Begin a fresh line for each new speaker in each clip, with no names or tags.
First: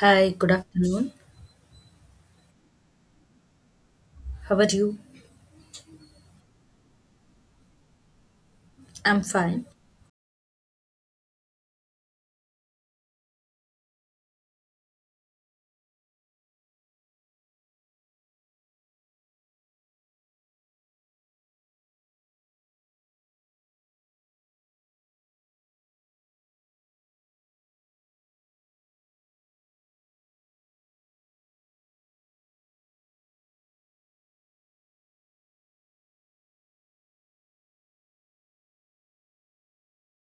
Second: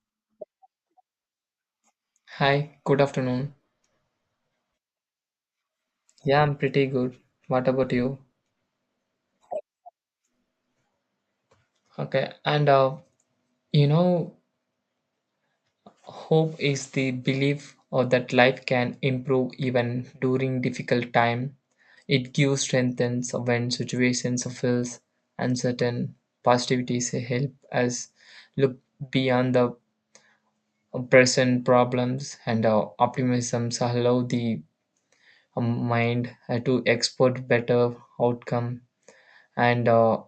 Hi, good afternoon.
Hi, good afternoon.
How are you?
Yeah, I'm pretty good. What about you?
I'm fine.
Okay, and you know, hope is the belief or that life can improve even during difficult time. It gives strength and so when situations feels uncertain. Positivity is a help us look beyond the present problems, and optimism allow the mind to export better outcome and. Uh,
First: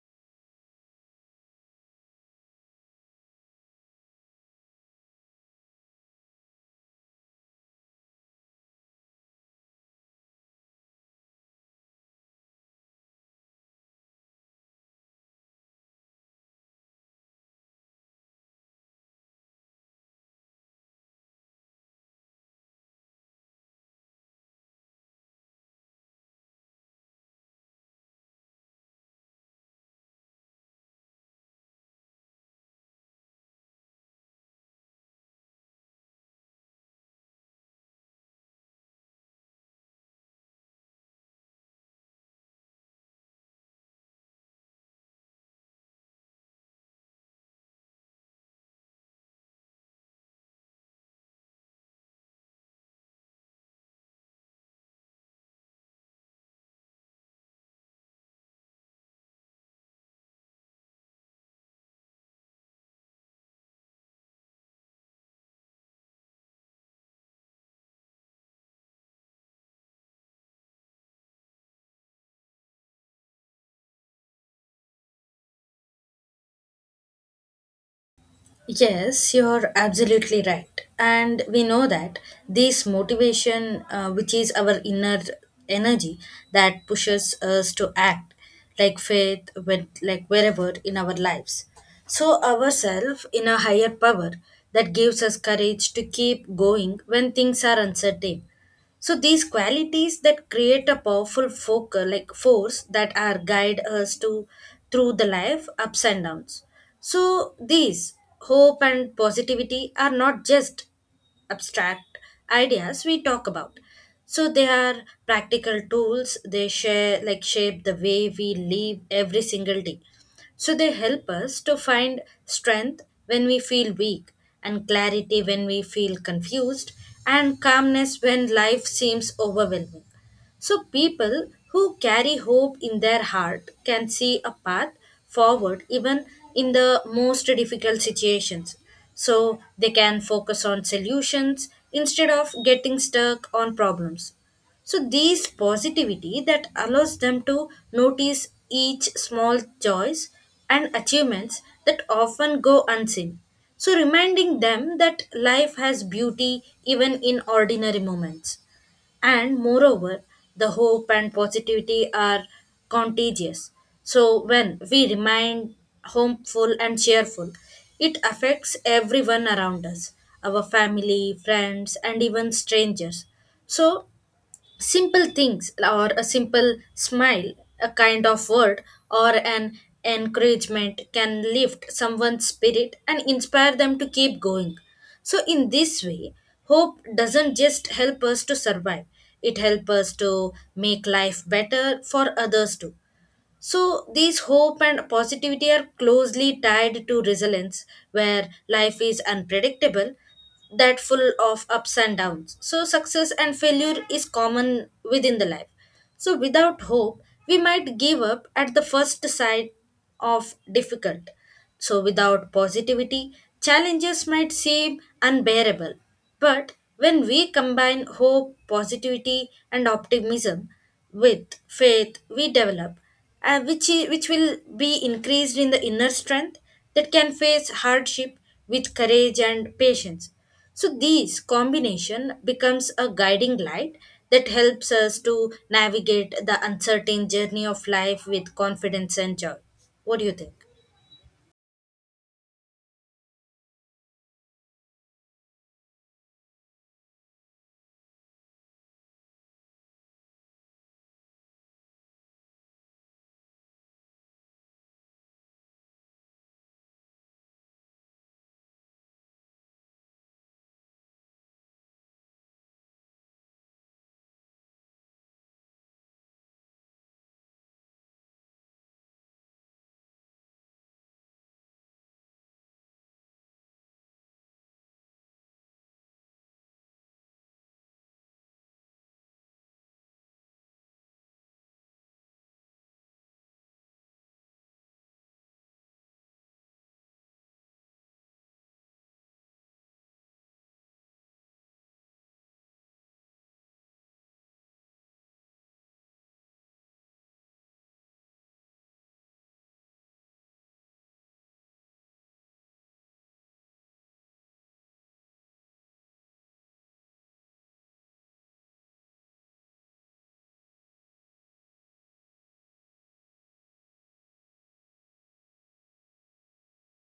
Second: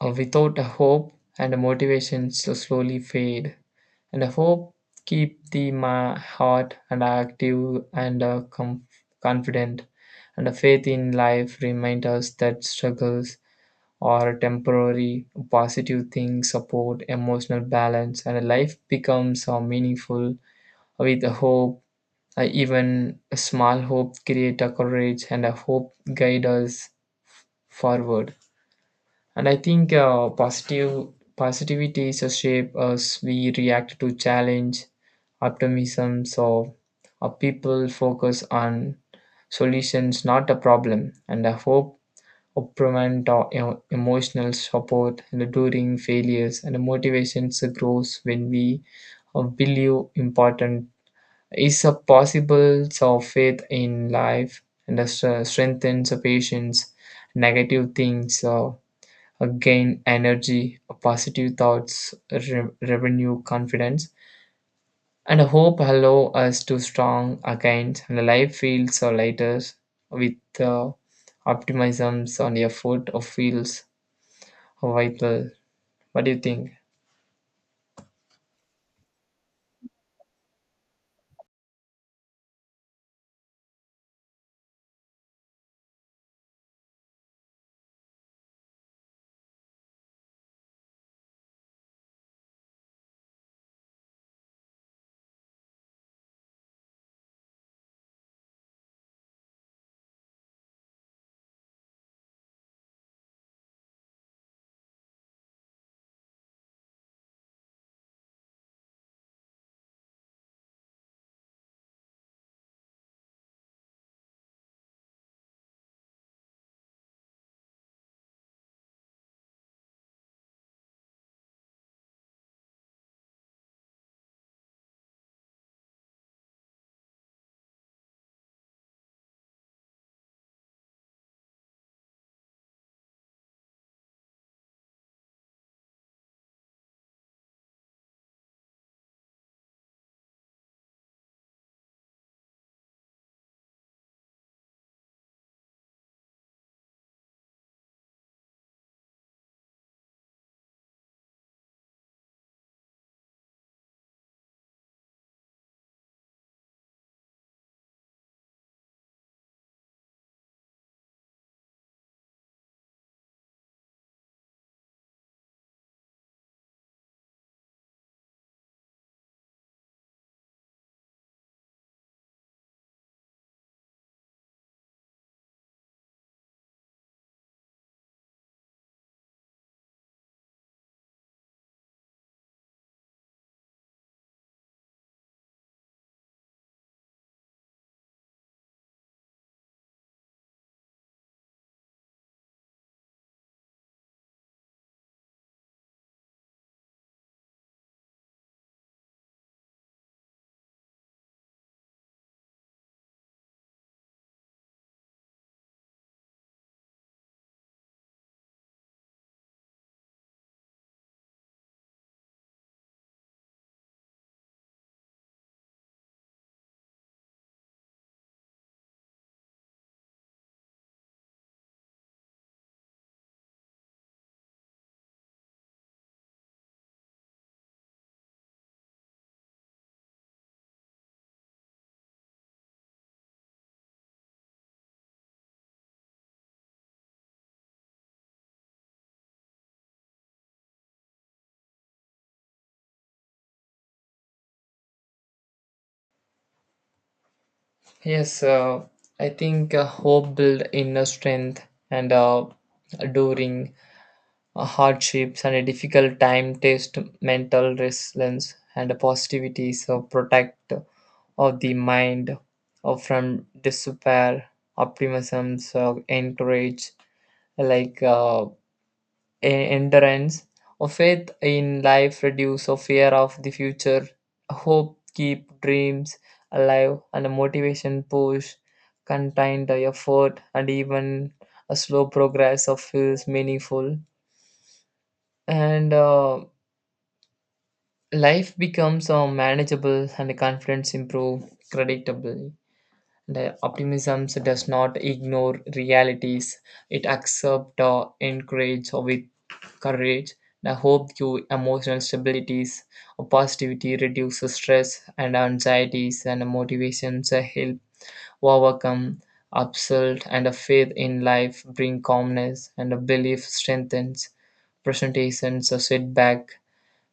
Uh, without a hope and a motivation so slowly fade and a hope keep the heart and active and confident and a faith in life remind us that struggles are temporary positive things support emotional balance and life becomes meaningful with a hope, even a small hope create a courage and a hope guide us forward. And I think positive positivity is a shape as we react to challenge optimism so people focus on solutions not a problem and a hope improvement or emotional support and during failures and the motivations grows when we believe important is a possible so faith in life and the strengthens the patience negative things so gain energy, positive thoughts, revenue, confidence, and hope allow us to strong against and life feels so lighter with uh, optimisms on your foot or feels vital. What do you think?
Yes, you're absolutely right. And we know that this motivation, which is our inner energy that pushes us to act, like faith, with, like wherever in our lives. So, ourself in a higher power that gives us courage to keep going when things are uncertain. So these qualities that create a powerful focal like force that are guide us to through the life ups and downs. So these hope and positivity are not just abstract ideas we talk about, so they are practical tools, they share like shape the way we live every single day, so they help us to find strength when we feel weak, and clarity when we feel confused, and calmness when life seems overwhelming. So people who carry hope in their heart can see a path forward even in the most difficult situations. So they can focus on solutions instead of getting stuck on problems. So this positivity that allows them to notice each small joys and achievements that often go unseen. So reminding them that life has beauty even in ordinary moments. And moreover, the hope and positivity are contagious. So when we remain hopeful and cheerful, it affects everyone around us, our family, friends, and even strangers. So simple things, or a simple smile, a kind of word, or an encouragement can lift someone's spirit and inspire them to keep going. So, in this way, hope doesn't just help us to survive, it helps us to make life better for others too. So these hope and positivity are closely tied to resilience, where life is unpredictable, that full of ups and downs. So success and failure is common within the life. So without hope, we might give up at the first sight of difficult. So without positivity, challenges might seem unbearable. But when we combine hope, positivity, and optimism with faith, we develop, which will be increased in the inner strength that can face hardship with courage and patience. So these combination becomes a guiding light that helps us to navigate the uncertain journey of life with confidence and joy. What do you think?
Yes, I think hope build inner strength and during hardships and a difficult time test mental resilience and positivity so protect of the mind or from despair optimism so encourage like endurance or faith in life reduce or fear of the future hope keep dreams alive and a motivation push contained the effort and even a slow progress of feels meaningful and life becomes manageable and the confidence improve predictable. The optimism does not ignore realities. It accepts or encourages with courage. The hope gives emotional stabilities. Positivity reduces stress and anxieties, and motivations help overcome upset. And a faith in life bring calmness, and a belief strengthens. Presentations are setback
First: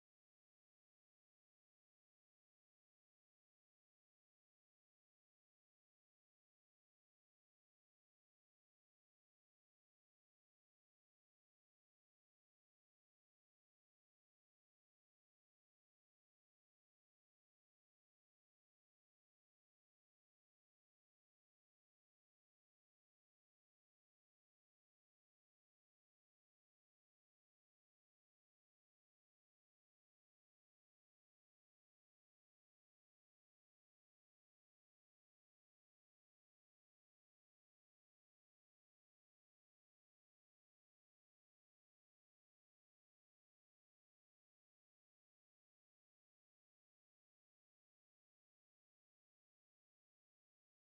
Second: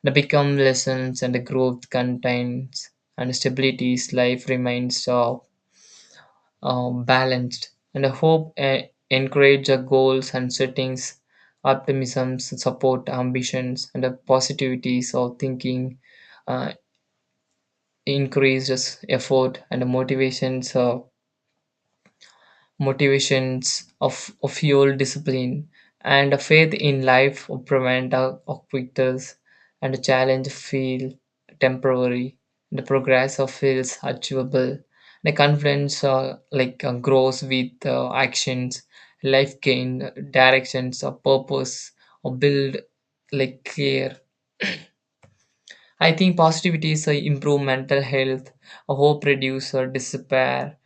and become lessons and the growth contains and stabilities. Life remains balanced and hope encourage goals and settings optimism support ambitions and the positivities of thinking uh, increases effort and the motivations of fuel discipline and a faith in life or prevent a quitters and a challenge feel temporary the progress of feels achievable the confidence like grows with actions life gain directions or purpose or build like clear. I think positivity is improve mental health, hope reduce despair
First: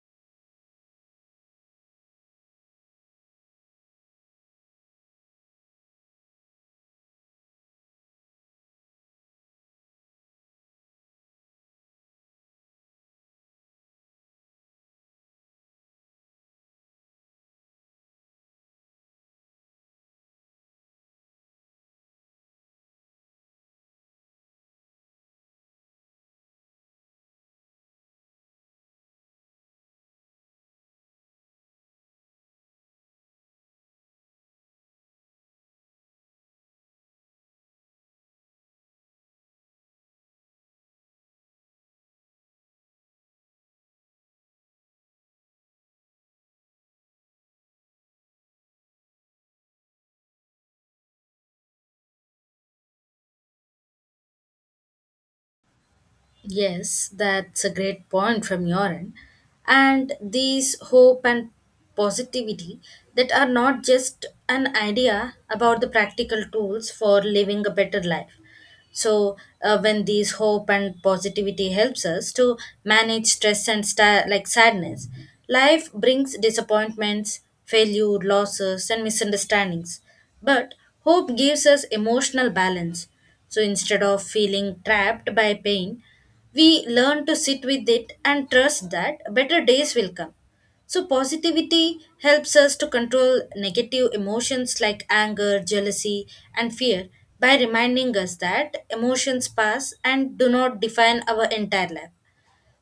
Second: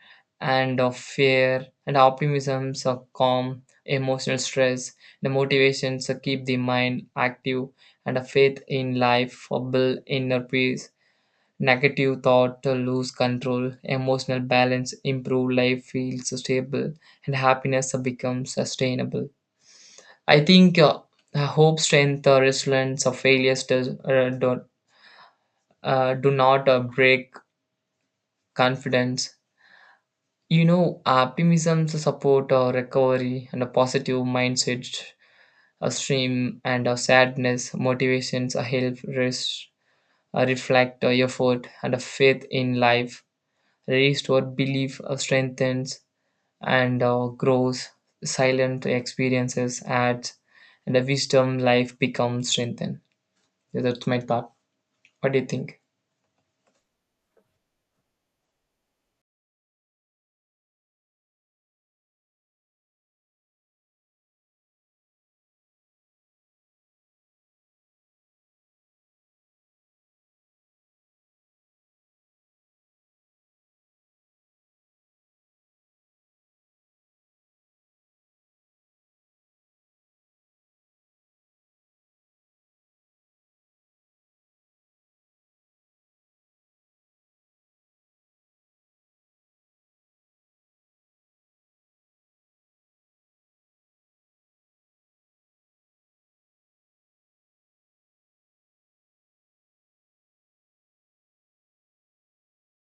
and of fear, and optimism calm emotional stress. The motivations keep the mind active, and a faith in life build inner peace. Negative thought lose control, emotional balance improve, life feels stable, and happiness becomes sustainable. I think hope, strength, resilience, or failures does, don't do not break confidence. You know, optimism to support recovery and a positive mindset, a stream and a sadness, motivations, a help, rest, a reflect, a effort, and a faith in life. Restore belief, strengthens and grows. Silent experiences adds, and the wisdom life becomes strengthened. Yeah, that's my thought. What do you think?
Yes, that's a great point from your end. And these hope and positivity that are not just an idea about the practical tools for living a better life. So, when these hope and positivity helps us to manage stress and like sadness, life brings disappointments, failure, losses, and misunderstandings. But hope gives us emotional balance. So instead of feeling trapped by pain, we learn to sit with it and trust that better days will come. So positivity helps us to control negative emotions like anger, jealousy, and fear by reminding us that emotions pass and do not define our entire life.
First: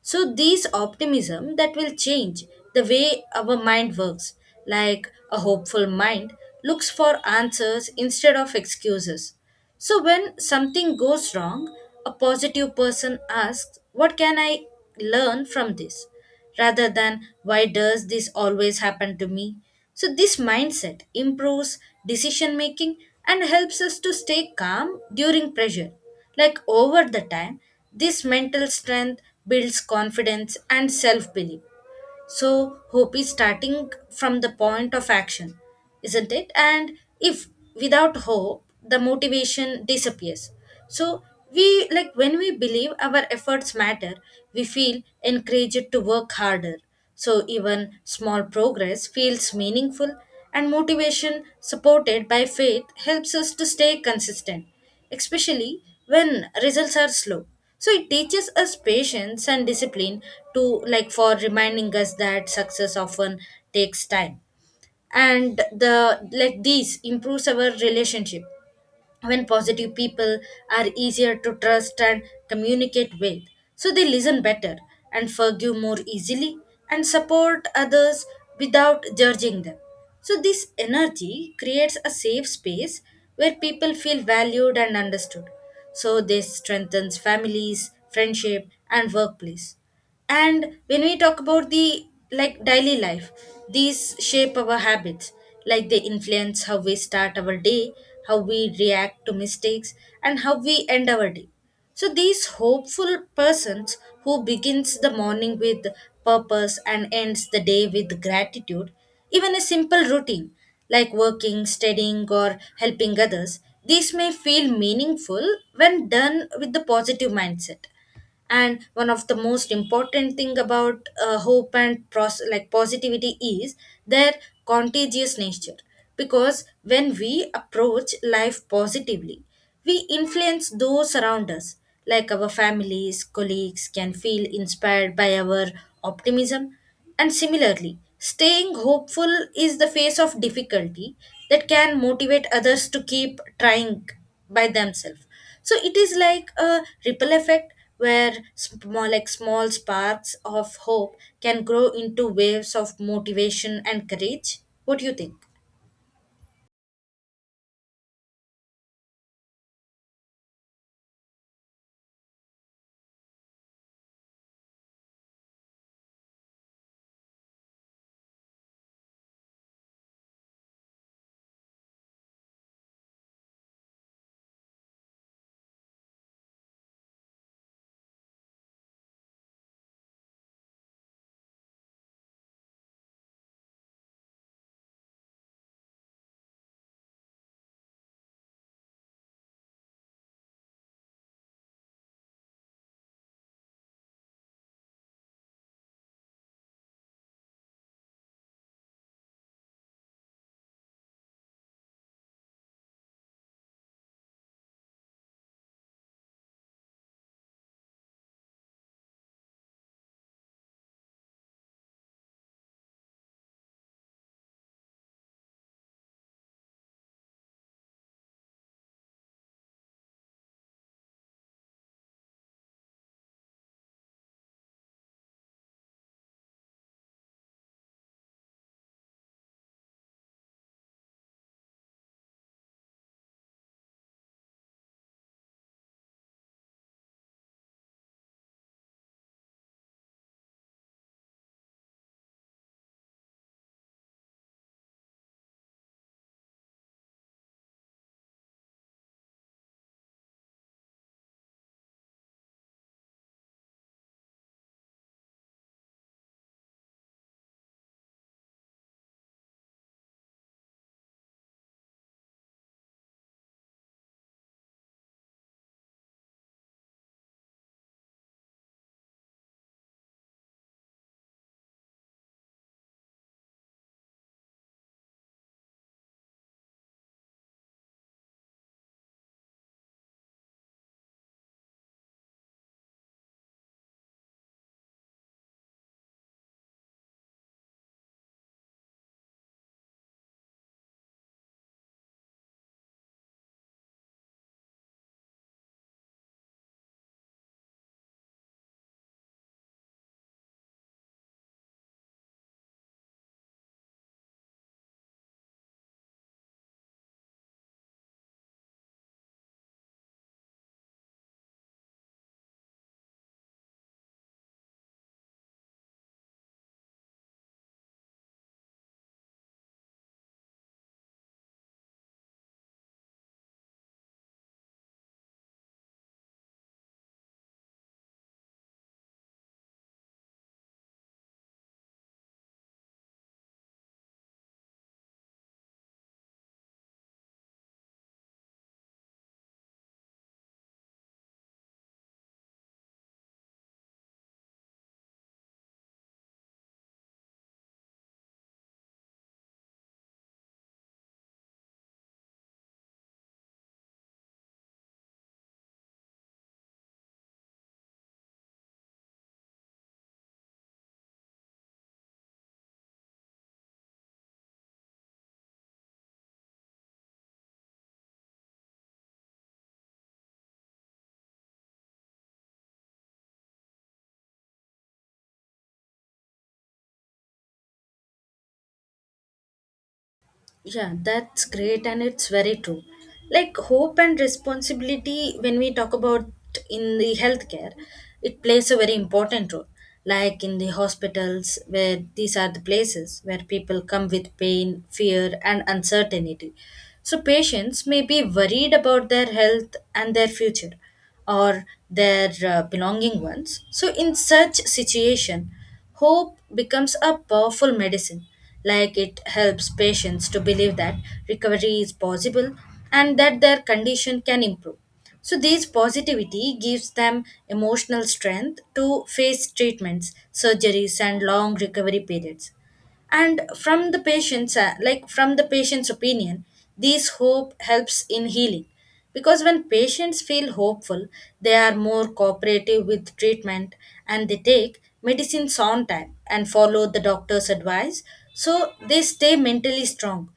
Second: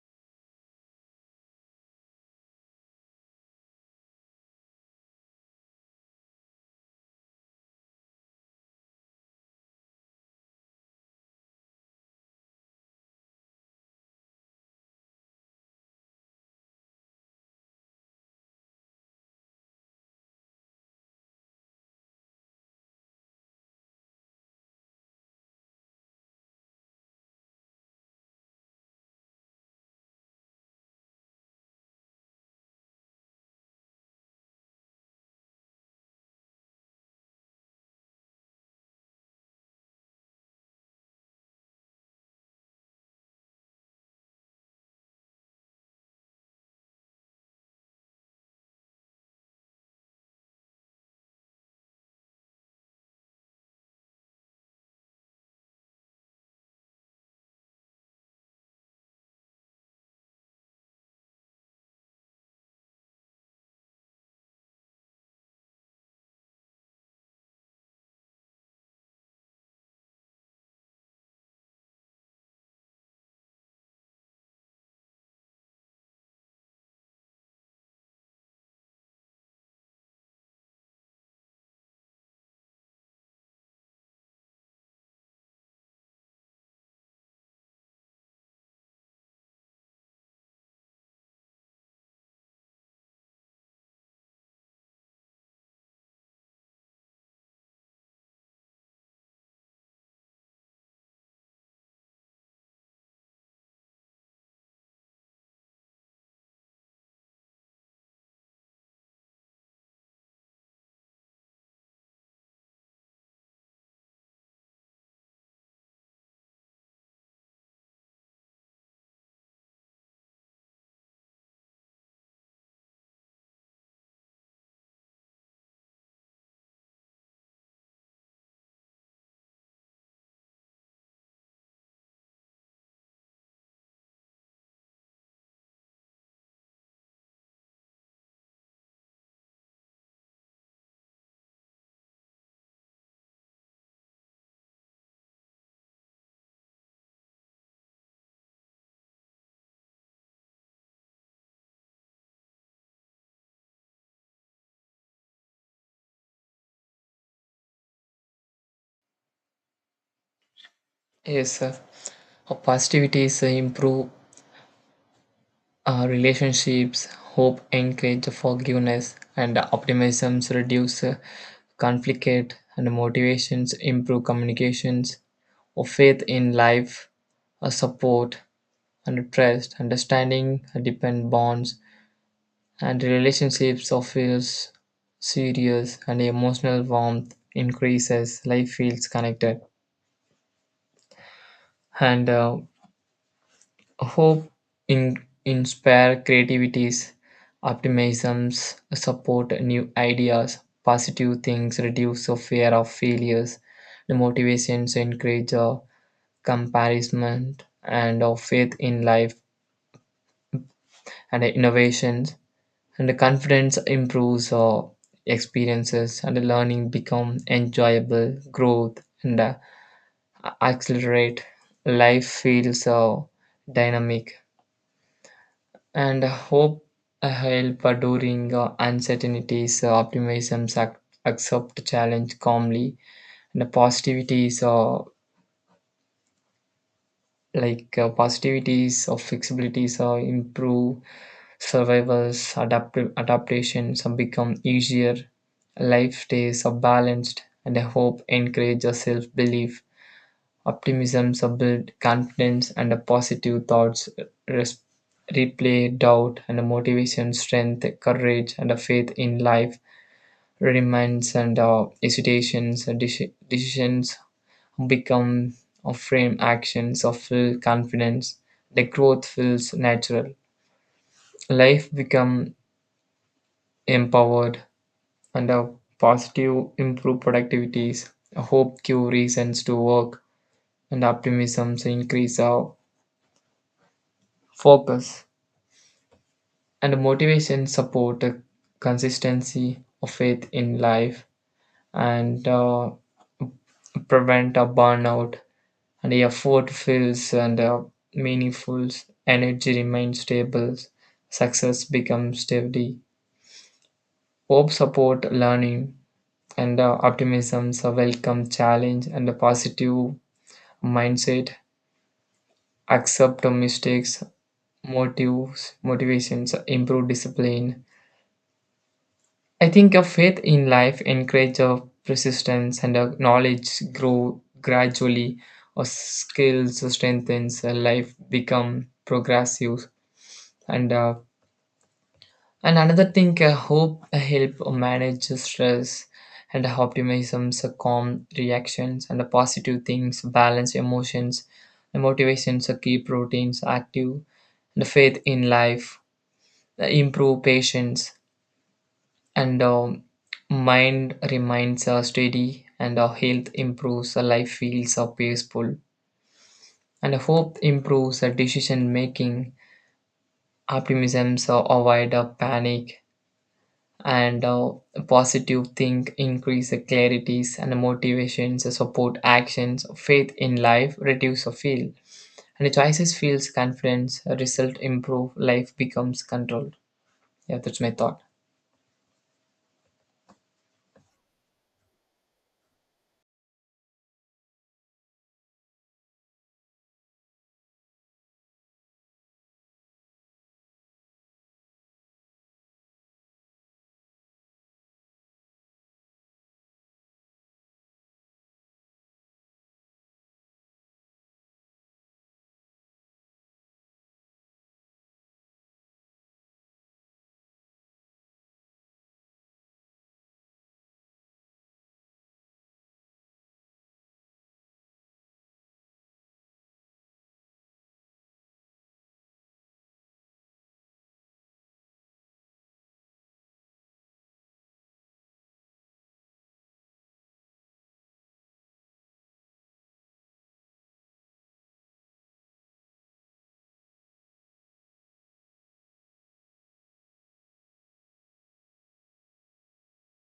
So these optimism that will change the way our mind works, like a hopeful mind looks for answers instead of excuses. So when something goes wrong, a positive person asks, what can I learn from this? Rather than why does this always happen to me. So this mindset improves decision making and helps us to stay calm during pressure. Like over the time, this mental strength builds confidence and self belief, so hope is starting from the point of action, isn't it? And if without hope, the motivation disappears. So we like when we believe our efforts matter, we feel encouraged to work harder. So even small progress feels meaningful, and motivation supported by faith helps us to stay consistent especially when results are slow, so it teaches us patience and discipline to like for reminding us that success often takes time. And the like this improves our relationship when positive people are easier to trust and communicate with. So they listen better and forgive more easily and support others without judging them. So this energy creates a safe space where people feel valued and understood. So this strengthens families, friendship and workplace. And when we talk about the like daily life, these shape our habits, like they influence how we start our day, how we react to mistakes, and how we end our day. So these hopeful persons who begins the morning with purpose and ends the day with gratitude, even a simple routine like working, studying or helping others, these may feel meaningful when done with the positive mindset. And one of the most important thing about hope and like positivity is their contagious nature, because when we approach life positively we influence those around us, like our families, colleagues can feel inspired by our optimism. And similarly staying hopeful is the face of difficulty that can motivate others to keep trying by themselves. So it is like a ripple effect where small sparks of hope can grow into waves of motivation and courage. What do you think?
Yes, sir. Positivity is improve our relationships, hope encourage forgiveness, and optimisms reduce conflict, and motivations improve communications, or faith in life, a support and trust, understanding depend bonds, and relationships of feels serious and emotional warmth increases. Life feels connected, and hope in, inspire creativities, optimisms, support new ideas, positive things, reduce the fear of failures, the motivations encourage comparison and of faith in life and the innovations and the confidence improves experiences and the learning become enjoyable growth and accelerate life feels dynamic and hope a help during uncertainties. Optimism accept challenge calmly, and the positivities or flexibilities improve survivals adaptations become easier. Life stays balanced, and I hope encourages self belief. Optimism subbuild confidence and a positive thoughts res- replay doubt and a motivation, strength, courage, and a faith in life. Reminds and hesitations, and decisions become a frame actions of full confidence. The growth feels natural. Life become empowered and a positive improve productivities. Hope give reasons to work and optimism increase our focus. And motivation support a consistency of faith in life and prevent a burnout. And the effort feels and meaningful. Energy remains stable. Success becomes steady. Hope support learning and optimism a welcome challenge and a positive mindset. Accept mistakes, motivations, improve discipline. I think a faith in life encourages a persistence and a knowledge grow gradually, a skills strengthens, a life become progressive, and uh, and another thing, a hope help manage stress and optimism, a calm reactions and a positive things, balance emotions, and motivations, a keep routines active, and faith in life, improve patience and mind remains steady and our health improves our life feels peaceful and hope improves our decision making optimism so avoid panic and positive think increase the clarities and motivations support actions faith in life reduce or feel and the choices feels confidence result improve life becomes controlled. Yeah, that's my thought.
Yeah, that's great and it's very true. Like hope and responsibility, when we talk about in the healthcare, it plays a very important role. Like in the hospitals, where these are the places where people come with pain, fear, and uncertainty. So patients may be worried about their health and their future, or their belonging ones. So, in such situation, hope becomes a powerful medicine, like it helps patients to believe that recovery is possible and that their condition can improve. So this positivity gives them emotional strength to face treatments, surgeries, and long recovery periods. And from the patient's opinion, this hope helps in healing, because when patients feel hopeful they are more cooperative with treatment, and they take medicines on time and follow the doctor's advice, so they stay mentally strong.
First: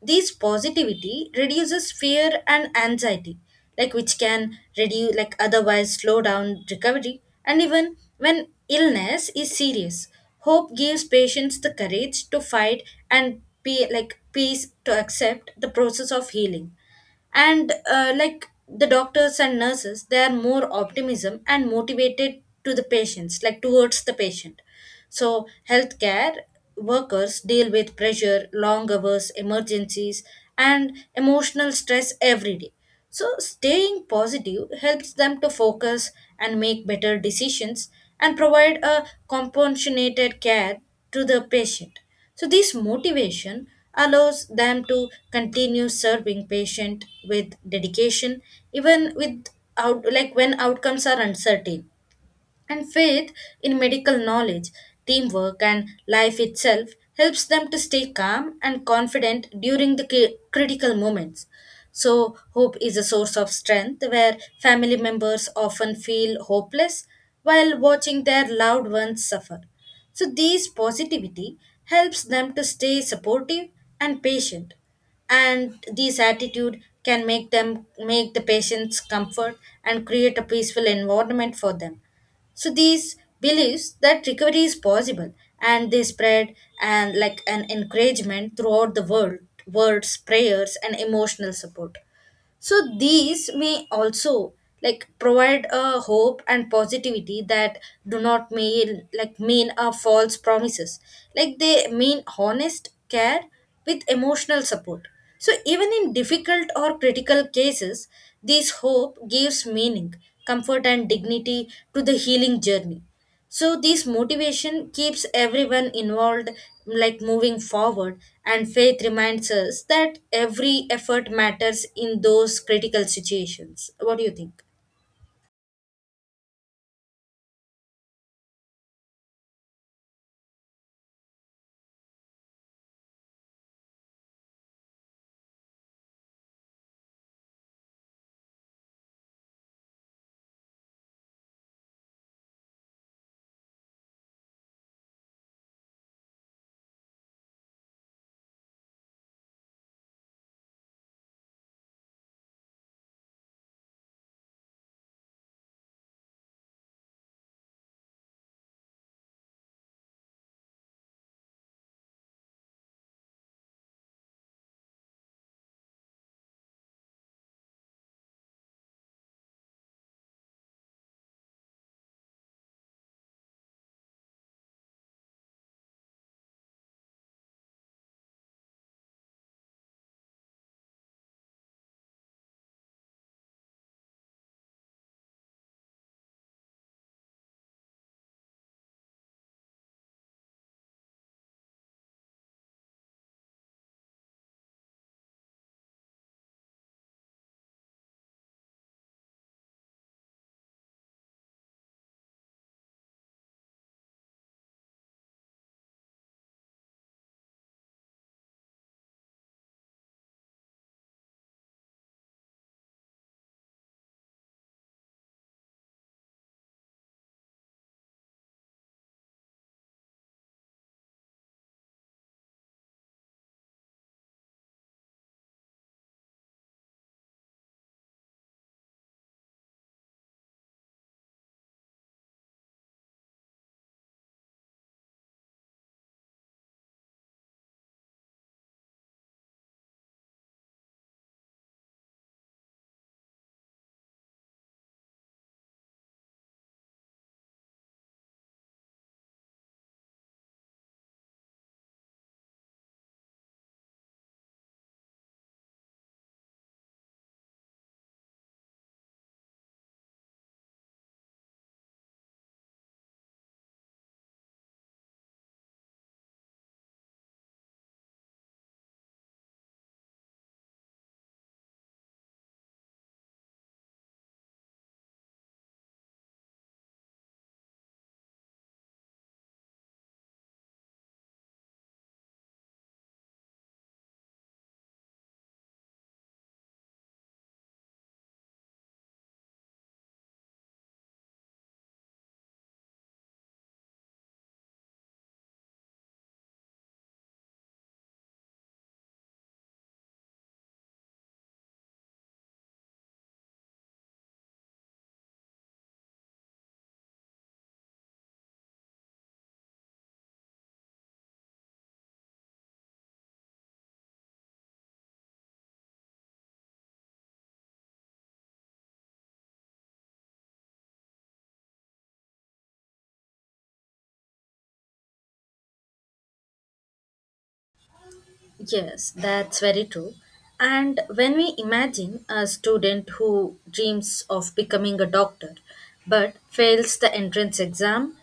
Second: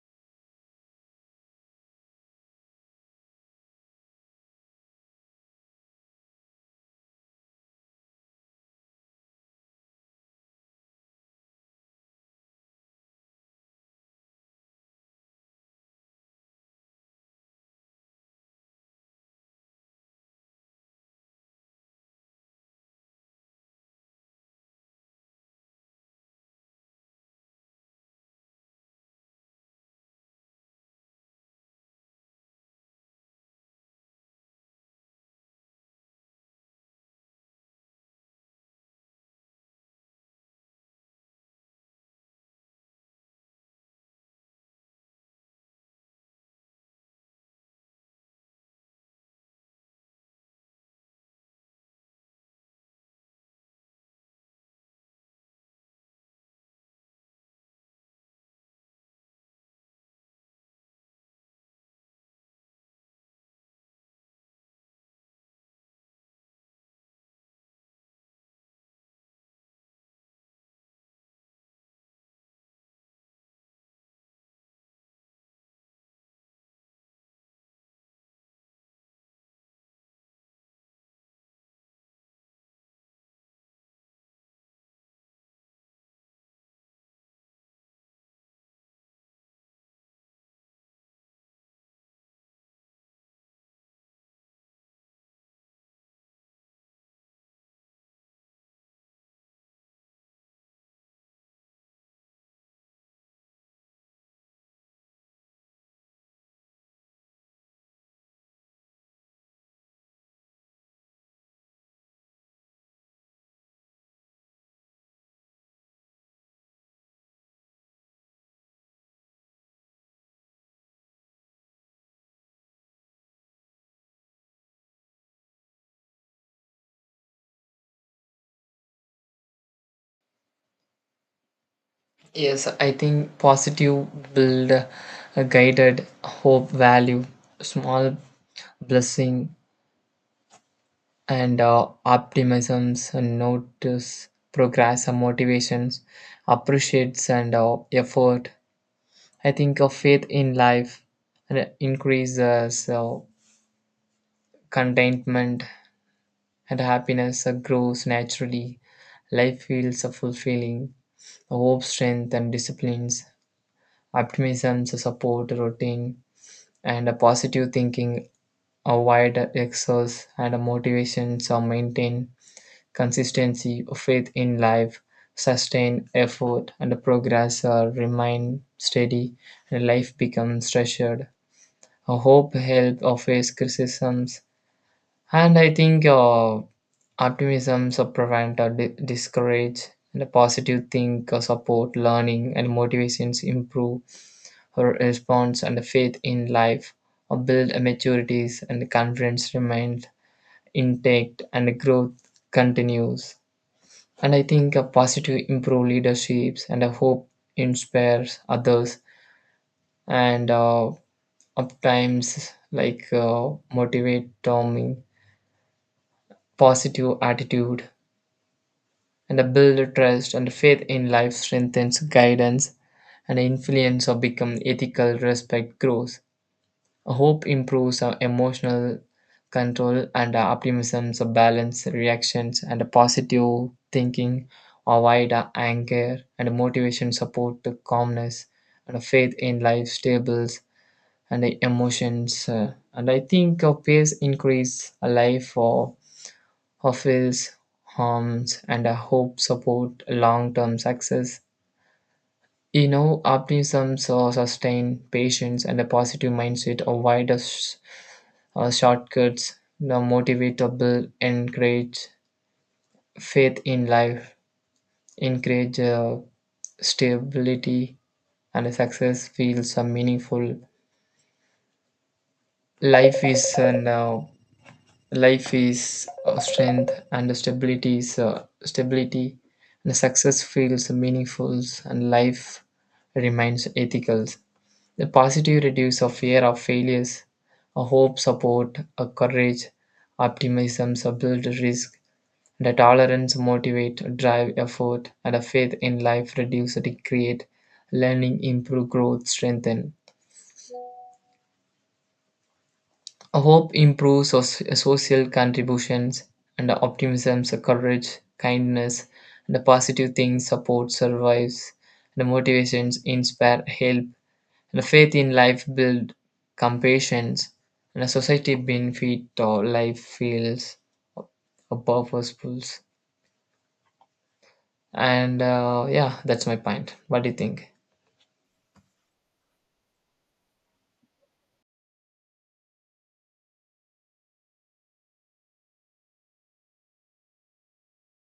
This positivity reduces fear and anxiety, like which can reduce, like otherwise slow down recovery. And even when illness is serious, hope gives patients the courage to fight and be like peace to accept the process of healing. And like the doctors and nurses, they are more optimism and motivated to the patients like towards the patient. So healthcare workers deal with pressure, long hours, emergencies, and emotional stress every day. So staying positive helps them to focus and make better decisions and provide a compassionate care to the patient. So this motivation allows them to continue serving patient with dedication even with out, like when outcomes are uncertain. And faith in medical knowledge, teamwork, and life itself helps them to stay calm and confident during the critical moments. So hope is a source of strength where family members often feel hopeless while watching their loved ones suffer. So this positivity helps them to stay supportive and patient, and this attitude can make the patients comfort and create a peaceful environment for them. So these beliefs that recovery is possible, and they spread and like an encouragement throughout the world, words, prayers, and emotional support. So these may also like provide a hope and positivity that do not mean like mean a false promises. Like they mean honest care with emotional support. So even in difficult or critical cases, this hope gives meaning, comfort and dignity to the healing journey. So this motivation keeps everyone involved like moving forward, and faith reminds us that every effort matters in those critical situations. What do you think?
Yes, I think positive build a guided hope value, small blessing and optimisms and notice progress and motivations, appreciates and effort. I think of faith in life and increases contentment and happiness grows naturally. Life feels fulfilling. Hope, strength, and disciplines. Optimism, support, routine and a positive thinking, a wide exercise, and a motivation to maintain consistency, faith in life, sustain effort, and progress remain steady, and life becomes treasured. Hope help face criticisms, and I think optimism so prevent or discourage, and a positive think support learning, and motivations improve her response and faith in life built maturities and confidence remains intact and growth continues. And I think a positive improve leaderships and a hope inspires others and of times like motivate Tommy positive attitude and a build trust and faith in life strengthens guidance and influence or become ethical respect grows. Hope improves our emotional control and our optimism, so balance reactions and a positive thinking, avoid our anger and motivation support to calmness and a faith in life stables and the emotions. And I think a pace increase a life for fulfills harms and a hope support long-term success. You know, optimism so sustain patience and a positive mindset avoid us shortcuts, the motivatable, encourage faith in life, encourage stability, and success feels meaningful. Life is an uh, Life is strength, and stability is stability, and success feels meaningful, and life remains ethical. The positive reduce of fear of failures, a hope support, a courage, optimism, a build risk. The tolerance, motivate, drive, effort, and a faith in life reduce, create, learning, improve, growth, strengthen. Hope improves social contributions, and optimism, courage, kindness, and the positive things support survives. The motivations inspire, help, and the faith in life build compassion, and a society benefit or life feels a purposeful. And yeah, that's my point. What do you think?
Yes, that's very true. And when we imagine a student who dreams of becoming a doctor but fails the entrance exam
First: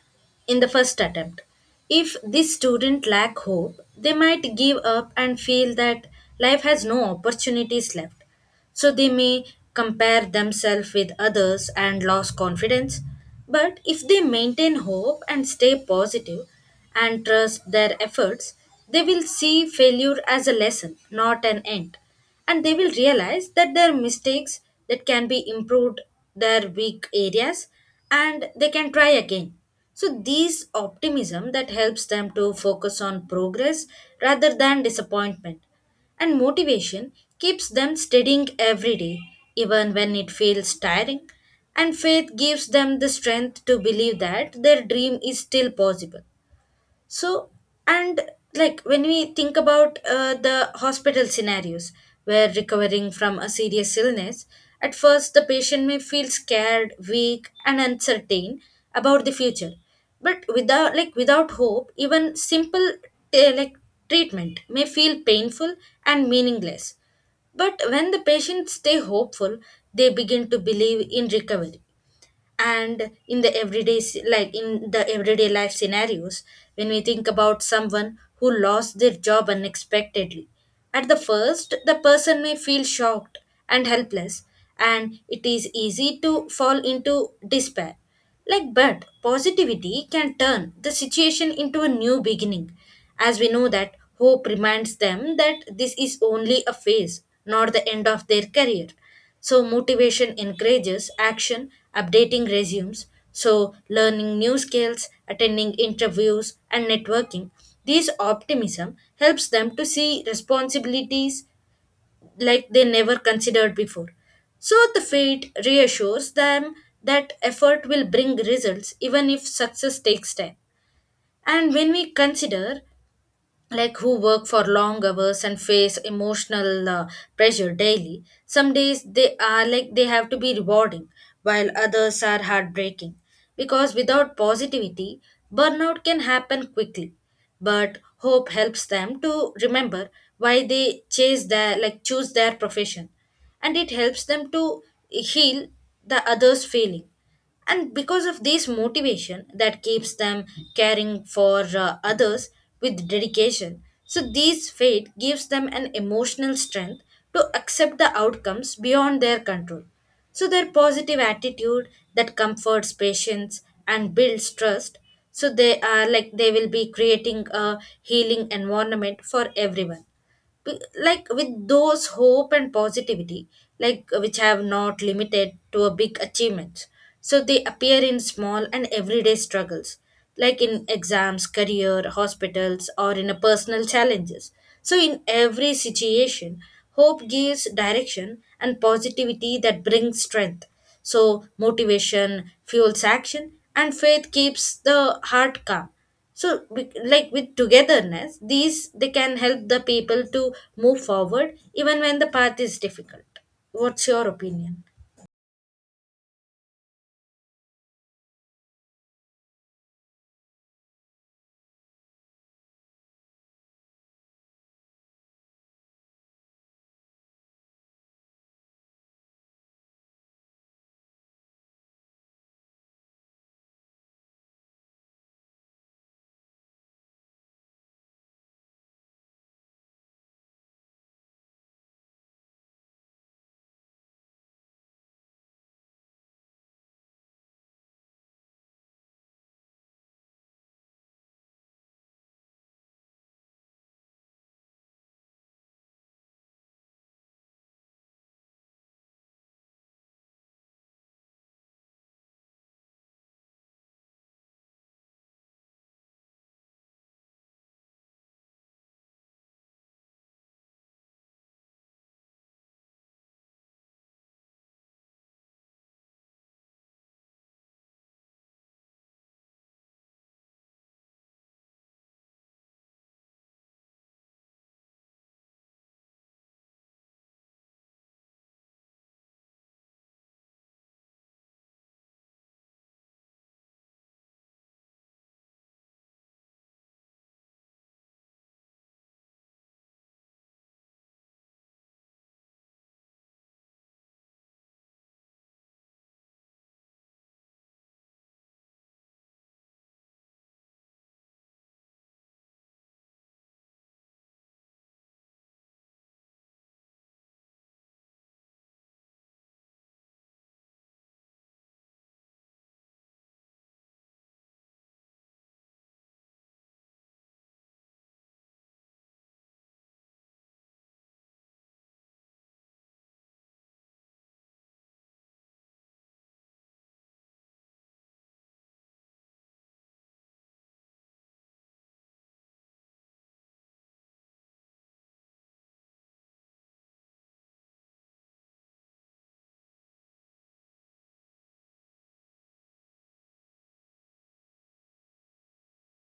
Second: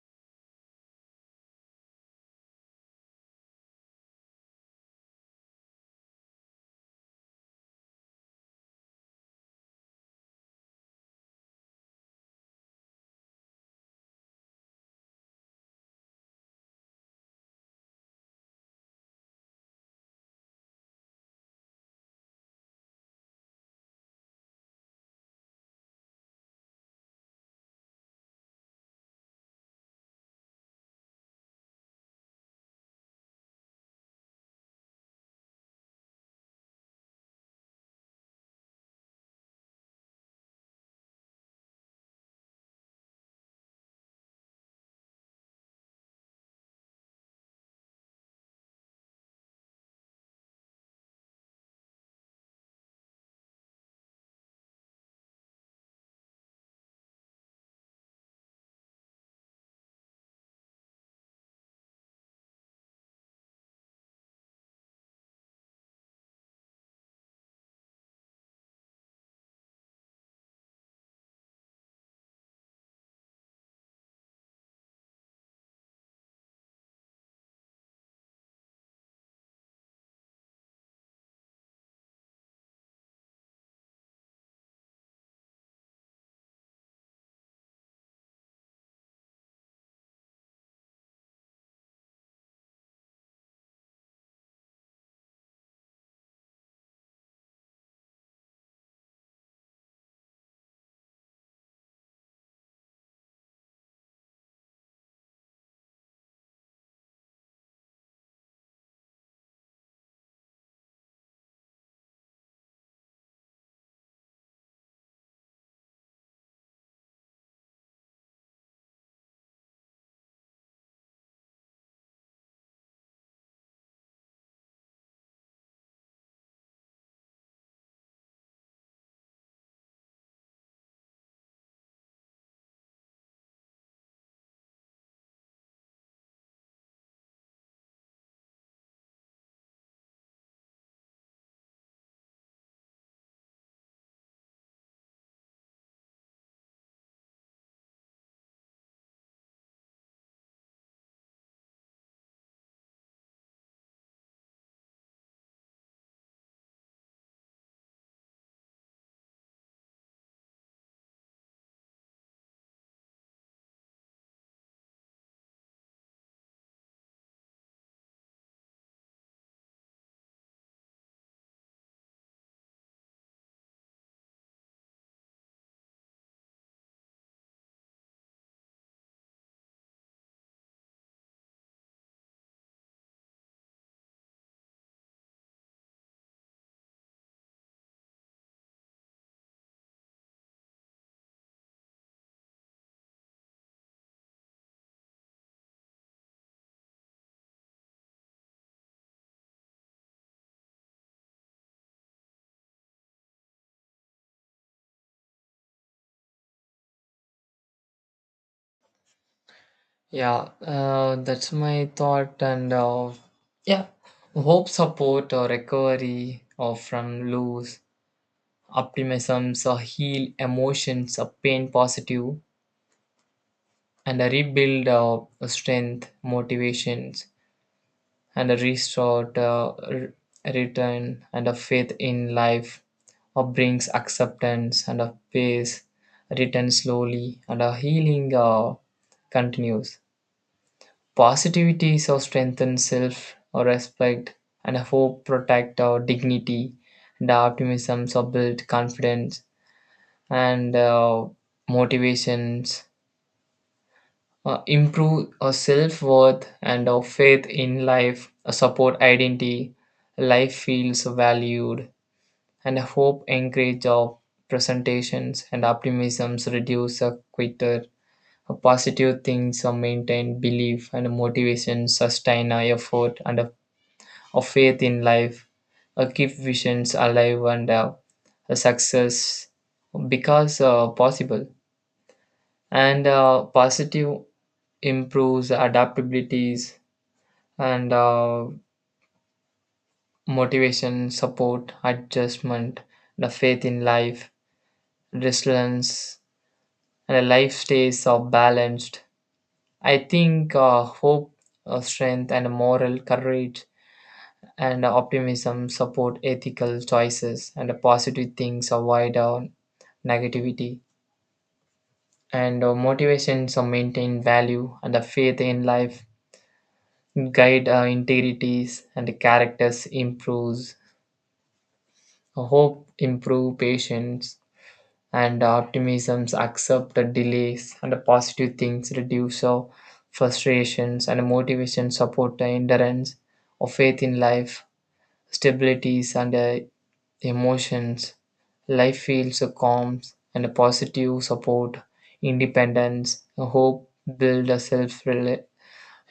in the first attempt, if this student lack hope, they might give up and feel that life has no opportunities left. So they may compare themselves with others and lose confidence. But if they maintain hope and stay positive and trust their efforts, they will see failure as a lesson, not an end. And they will realize that their mistakes that can be improved their weak areas, and they can try again. So these optimism that helps them to focus on progress rather than disappointment, and motivation keeps them studying every day, even when it feels tiring. And faith gives them the strength to believe that their dream is still possible. So, and like when we think about the hospital scenarios where recovering from a serious illness, at first the patient may feel scared, weak, and uncertain about the future. But without hope, even simple like treatment may feel painful and meaningless. But when the patients stay hopeful, they begin to believe in recovery. And in the everyday like in the everyday life scenarios, when we think about someone who lost their job unexpectedly, at the first the person may feel shocked and helpless, and it is easy to fall into despair. Like, but positivity can turn the situation into a new beginning, as we know that hope reminds them that this is only a phase, not the end of their career. So motivation encourages action, updating resumes, so learning new skills, attending interviews and networking. This optimism helps them to see responsibilities like they never considered before. So the fate reassures them that effort will bring results even if success takes time. And when we consider like who work for long hours and face emotional pressure daily, some days they are like they have to be rewarding while others are heartbreaking, because without positivity burnout can happen quickly. But hope helps them to remember why they chase their like choose their profession, and it helps them to heal the others feeling. And because of this motivation that keeps them caring for others with dedication. So these faith gives them an emotional strength to accept the outcomes beyond their control. So their positive attitude that comforts patients and builds trust, so they are like they will be creating a healing environment for everyone. Like with those hope and positivity, like which have not limited to a big achievements, so they appear in small and everyday struggles, like in exams, career, hospitals or in a personal challenges. So in every situation, hope gives direction and positivity that brings strength, so motivation fuels action and faith keeps the heart calm. So like with togetherness these they can help the people to move forward even when the path is difficult. What's your opinion?
Yeah, that's my thought. And yeah, hope, support, or recovery or from loss, optimism, or heal emotions, or pain positive, and a rebuild of strength, motivations, and a restored return, and a faith in life, or brings acceptance and a peace, return slowly, and a healing continues. Positivity so strengthens self our respect, and hope protect our dignity, and optimism so build confidence, and motivations improve our self worth and our faith in life, support identity, life feels valued, and hope encourage our presentations, and optimisms reduce our quitter. Positive things are maintain belief and motivation sustain our effort and of faith in life, keep visions alive and a success because possible. And positive improves adaptabilities and motivation, support, adjustment, the faith in life, resilience, and a life stays balanced. I think hope, strength, and moral courage and optimism support ethical choices and positive things avoid negativity and motivations maintain value and the faith in life guide integrities and the characters improves. Hope improve patience and optimisms accept the delays and the positive things reduce frustrations and motivation support the endurance of faith in life stabilities and emotions. Life feels a calm and a positive support, independence, a hope build a self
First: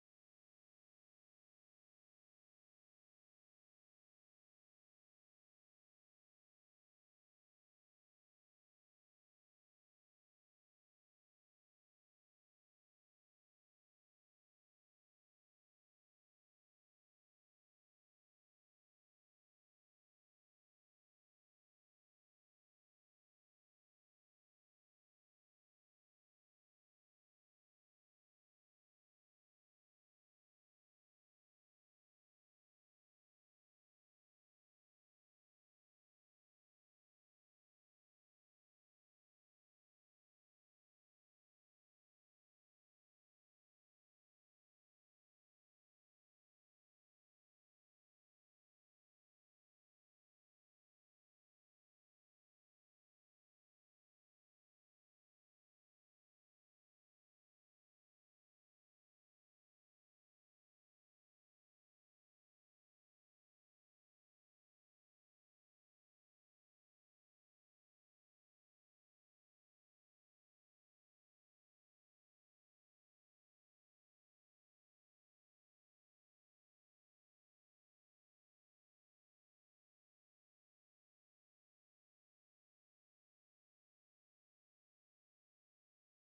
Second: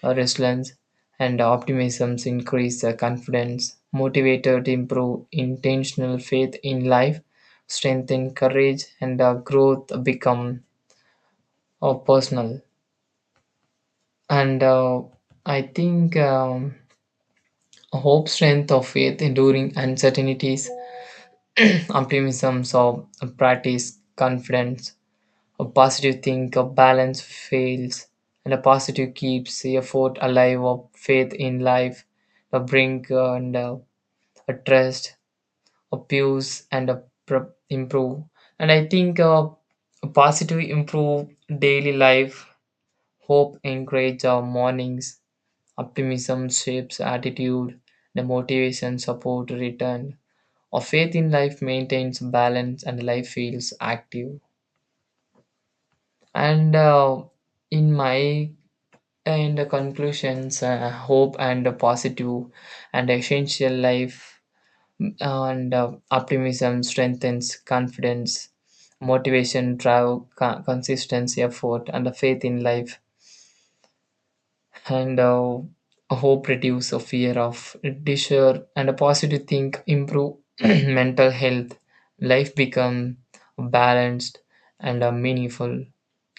resilience, and optimism increase the confidence, motivated improve intentional faith in life, strengthen courage, and growth become personal. And I think hope, strength of faith during uncertainties, optimism, so practice confidence. A positive think of balance fails, and a positive keeps a fort alive of faith in life, a brink and a trust, a peace and a improve. And I think a positive improve daily life, hope encourage our mornings, optimism shapes attitude, the motivation support return. A faith in life maintains balance and life feels active. And in my In the conclusions, hope and a positive and essential life and optimism strengthens confidence, motivation, drive, consistency, effort, and the faith in life. And hope reduces a fear of desire, and a positive think improve mental health. Life become balanced and meaningful.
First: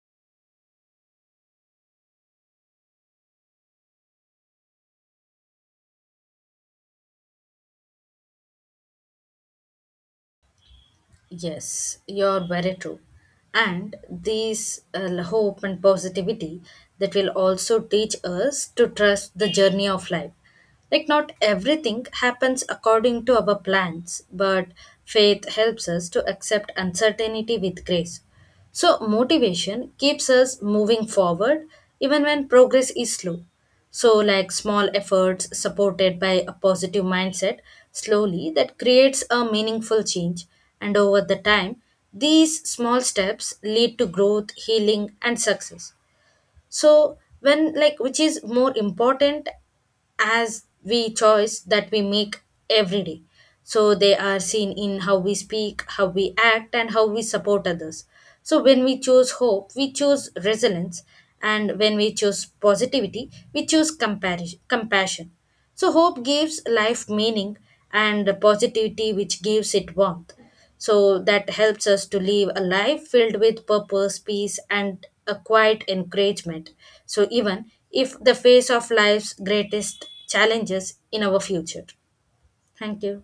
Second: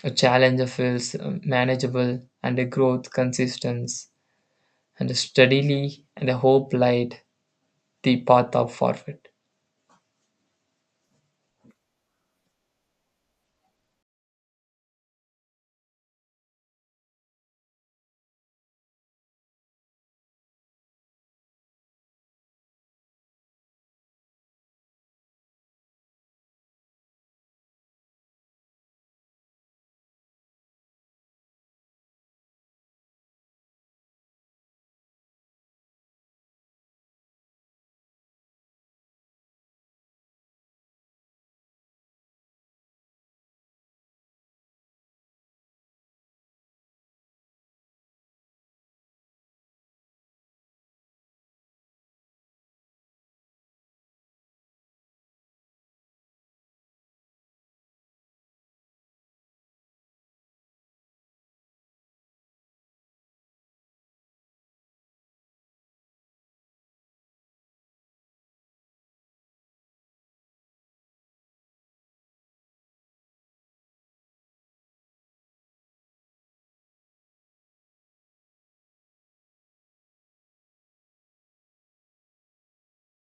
A challenge feels manageable, and a growth consistence and steadily and hope light the path of forward.
Yes, you're very true. And these hope and positivity that will also teach us to trust the journey of life. Like, not everything happens according to our plans, but faith helps us to accept uncertainty with grace. So motivation keeps us moving forward even when progress is slow. So like small efforts supported by a positive mindset, slowly that creates a meaningful change. And over the time, these small steps lead to growth, healing, and success. So when like which is more important, as we choice that we make every day, so they are seen in how we speak, how we act and how we support others. So when we choose hope we choose resilience, and when we choose positivity we choose compassion. So hope gives life meaning and positivity which gives it warmth, so that helps us to live a life filled with purpose, peace, and a quiet encouragement. So even if the face of life's greatest challenges in our future. Thank you.